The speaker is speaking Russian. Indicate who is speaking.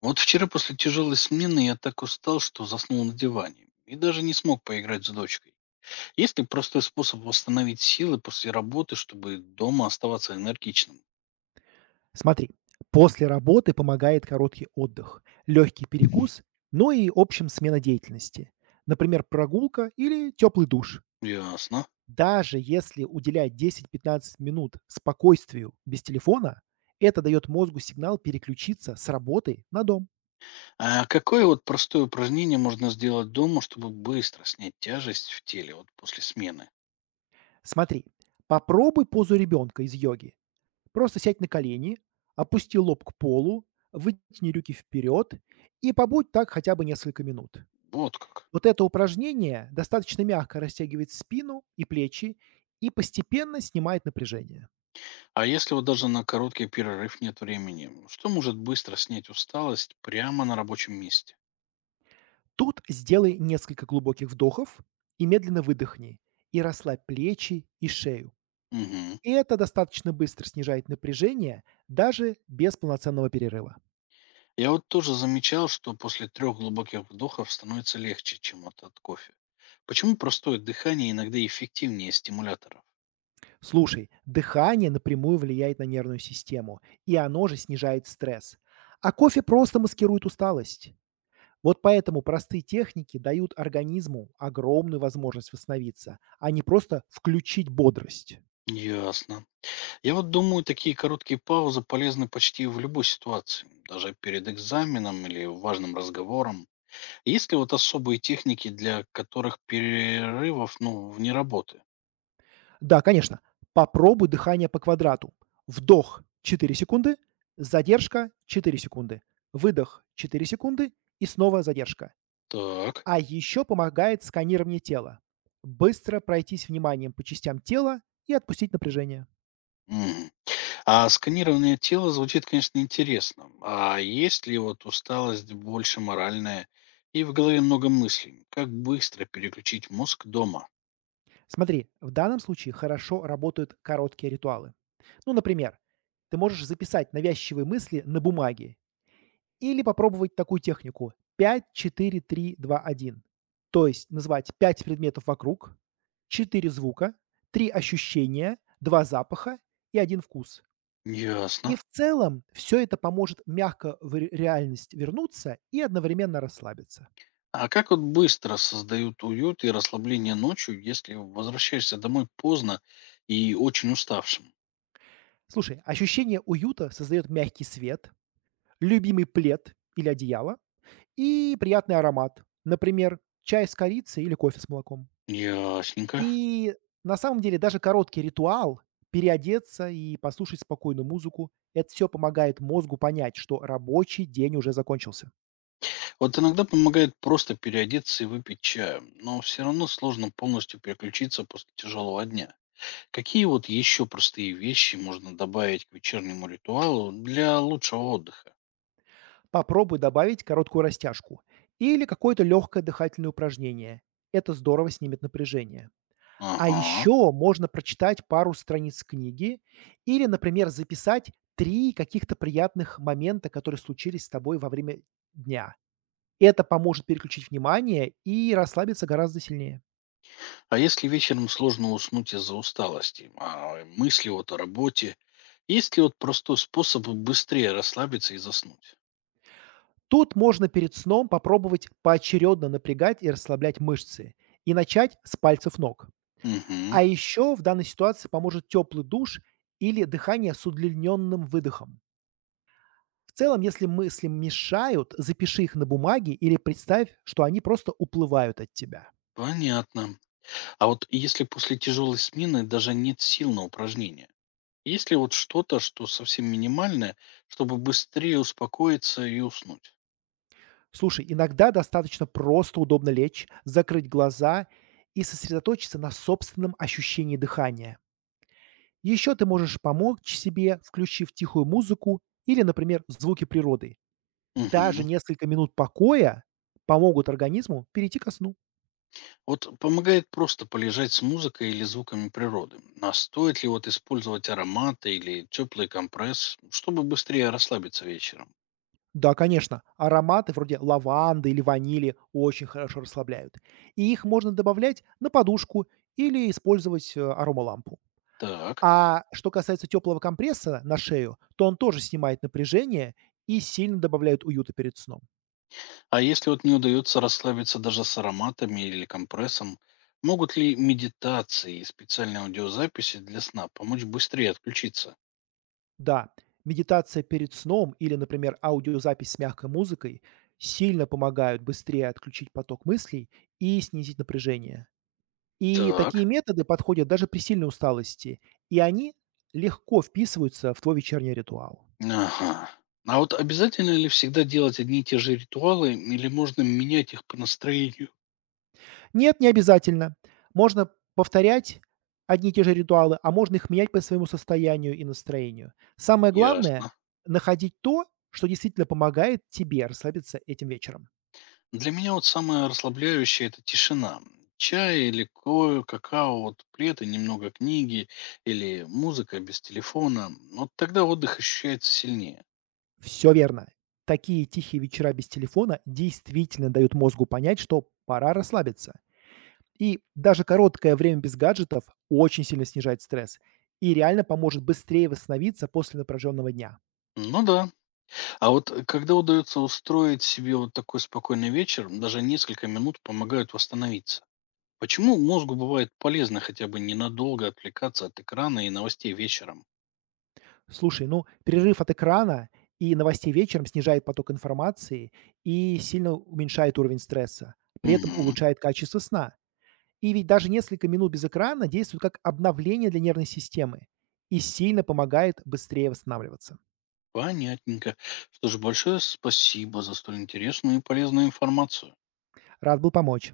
Speaker 1: Вот вчера после тяжелой смены я так устал, что заснул на диване и даже не смог поиграть с дочкой. Есть ли простой способ восстановить силы после работы, чтобы дома оставаться энергичным?
Speaker 2: Смотри, после работы помогает короткий отдых, легкий перекус, ну и общем смена деятельности. Например, прогулка или теплый душ.
Speaker 1: Ясно.
Speaker 2: Даже если уделять 10-15 минут спокойствию без телефона, это дает мозгу сигнал переключиться с работы на дом.
Speaker 1: А какое вот простое упражнение можно сделать дома, чтобы быстро снять тяжесть в теле вот после смены?
Speaker 2: Смотри, попробуй позу ребенка из йоги. Просто сядь на колени, опусти лоб к полу, вытяни руки вперед и побудь так хотя бы несколько минут.
Speaker 1: Вот как.
Speaker 2: Вот это упражнение достаточно мягко растягивает спину и плечи и постепенно снимает напряжение.
Speaker 1: А если вот даже на короткий перерыв нет времени, что может быстро снять усталость прямо на рабочем месте?
Speaker 2: Тут сделай несколько глубоких вдохов и медленно выдохни, и расслабь плечи и шею.
Speaker 1: Угу.
Speaker 2: И это достаточно быстро снижает напряжение даже без полноценного перерыва.
Speaker 1: Я вот тоже замечал, что после трех глубоких вдохов становится легче, чем от кофе. Почему простое дыхание иногда эффективнее стимуляторов?
Speaker 2: Слушай, дыхание напрямую влияет на нервную систему, и оно же снижает стресс. А кофе просто маскирует усталость. Вот поэтому простые техники дают организму огромную возможность восстановиться, а не просто включить бодрость.
Speaker 1: Ясно. Я вот думаю, такие короткие паузы полезны почти в любой ситуации, даже перед экзаменом или важным разговором. Есть ли вот особые техники, для которых перерывов, ну, вне работы?
Speaker 2: Да, конечно, попробуй дыхание по квадрату. Вдох 4 секунды, задержка 4 секунды, выдох 4 секунды и снова задержка.
Speaker 1: Так.
Speaker 2: А еще помогает сканирование тела. Быстро пройтись вниманием по частям тела и отпустить напряжение.
Speaker 1: Мгм. А сканирование тела звучит, конечно, интересно. А есть ли вот усталость больше моральная и в голове много мыслей? Как быстро переключить мозг дома?
Speaker 2: Смотри, в данном случае хорошо работают короткие ритуалы. Ну, например, ты можешь записать навязчивые мысли на бумаге или попробовать такую технику пять, четыре, три, два, один, то есть назвать 5 предметов вокруг, 4 звука, 3 ощущения, 2 запаха и один вкус. И
Speaker 1: Ясно.
Speaker 2: в целом все это поможет мягко в реальность вернуться и одновременно расслабиться.
Speaker 1: А как вот быстро создают уют и расслабление ночью, если возвращаешься домой поздно и очень уставшим?
Speaker 2: Слушай, ощущение уюта создает мягкий свет, любимый плед или одеяло, и приятный аромат. Например, чай с корицей или кофе с молоком.
Speaker 1: Ясненько.
Speaker 2: И на самом деле даже короткий ритуал переодеться и послушать спокойную музыку, это все помогает мозгу понять, что рабочий день уже закончился.
Speaker 1: Вот иногда помогает просто переодеться и выпить чаю, но все равно сложно полностью переключиться после тяжелого дня. Какие вот еще простые вещи можно добавить к вечернему ритуалу для лучшего отдыха?
Speaker 2: Попробуй добавить короткую растяжку или какое-то легкое дыхательное упражнение. Это здорово снимет напряжение. А
Speaker 1: Ага.
Speaker 2: еще можно прочитать пару страниц книги или, например, записать три каких-то приятных момента, которые случились с тобой во время дня. Это поможет переключить внимание и расслабиться гораздо сильнее.
Speaker 1: А если вечером сложно уснуть из-за усталости, а мысли вот о работе, есть ли вот простой способ быстрее расслабиться и заснуть?
Speaker 2: Тут можно перед сном попробовать поочередно напрягать и расслаблять мышцы и начать с пальцев ног.
Speaker 1: Угу.
Speaker 2: А еще в данной ситуации поможет теплый душ или дыхание с удлиненным выдохом. В целом, если мысли мешают, запиши их на бумаге или представь, что они просто уплывают от тебя.
Speaker 1: Понятно. А вот если после тяжелой смены даже нет сил на упражнения, есть ли вот что-то, что совсем минимальное, чтобы быстрее успокоиться и уснуть?
Speaker 2: Слушай, иногда достаточно просто удобно лечь, закрыть глаза и сосредоточиться на собственном ощущении дыхания. Еще ты можешь помочь себе, включив тихую музыку или, например, звуки природы. Даже
Speaker 1: Угу.
Speaker 2: несколько минут покоя помогут организму перейти ко сну.
Speaker 1: Вот помогает просто полежать с музыкой или звуками природы. А стоит ли вот использовать ароматы или теплый компресс, чтобы быстрее расслабиться вечером?
Speaker 2: Да, конечно, ароматы вроде лаванды или ванили очень хорошо расслабляют. И их можно добавлять на подушку или использовать аромалампу.
Speaker 1: Так.
Speaker 2: А что касается теплого компресса на шею, то он тоже снимает напряжение и сильно добавляет уюта перед сном.
Speaker 1: А если вот не удается расслабиться даже с ароматами или компрессом, могут ли медитации и специальные аудиозаписи для сна помочь быстрее отключиться?
Speaker 2: Да, медитация перед сном или, например, аудиозапись с мягкой музыкой сильно помогают быстрее отключить поток мыслей и снизить напряжение. И такие
Speaker 1: Так.
Speaker 2: методы подходят даже при сильной усталости, и они легко вписываются в твой вечерний ритуал.
Speaker 1: Ага. А вот обязательно ли всегда делать одни и те же ритуалы или можно менять их по настроению?
Speaker 2: Нет, не обязательно. Можно повторять одни и те же ритуалы, а можно их менять по своему состоянию и настроению. Самое главное —
Speaker 1: Ясно.
Speaker 2: находить то, что действительно помогает тебе расслабиться этим вечером.
Speaker 1: Для меня вот самое расслабляющее– это тишина. Чай или кофе, какао, вот плед и немного книги, или музыка без телефона. Вот тогда отдых ощущается сильнее.
Speaker 2: Все верно. Такие тихие вечера без телефона действительно дают мозгу понять, что пора расслабиться. И даже короткое время без гаджетов очень сильно снижает стресс и реально поможет быстрее восстановиться после напряженного дня.
Speaker 1: Ну да. А вот когда удается устроить себе вот такой спокойный вечер, даже несколько минут помогают восстановиться. Почему мозгу бывает полезно хотя бы ненадолго отвлекаться от экрана и новостей вечером?
Speaker 2: Слушай, ну, перерыв от экрана и новостей вечером снижает поток информации и сильно уменьшает уровень стресса, при этом
Speaker 1: Угу.
Speaker 2: улучшает качество сна. И ведь даже несколько минут без экрана действует как обновление для нервной системы и сильно помогает быстрее восстанавливаться.
Speaker 1: Понятненько. Что же, большое спасибо за столь интересную и полезную информацию.
Speaker 2: Рад был помочь.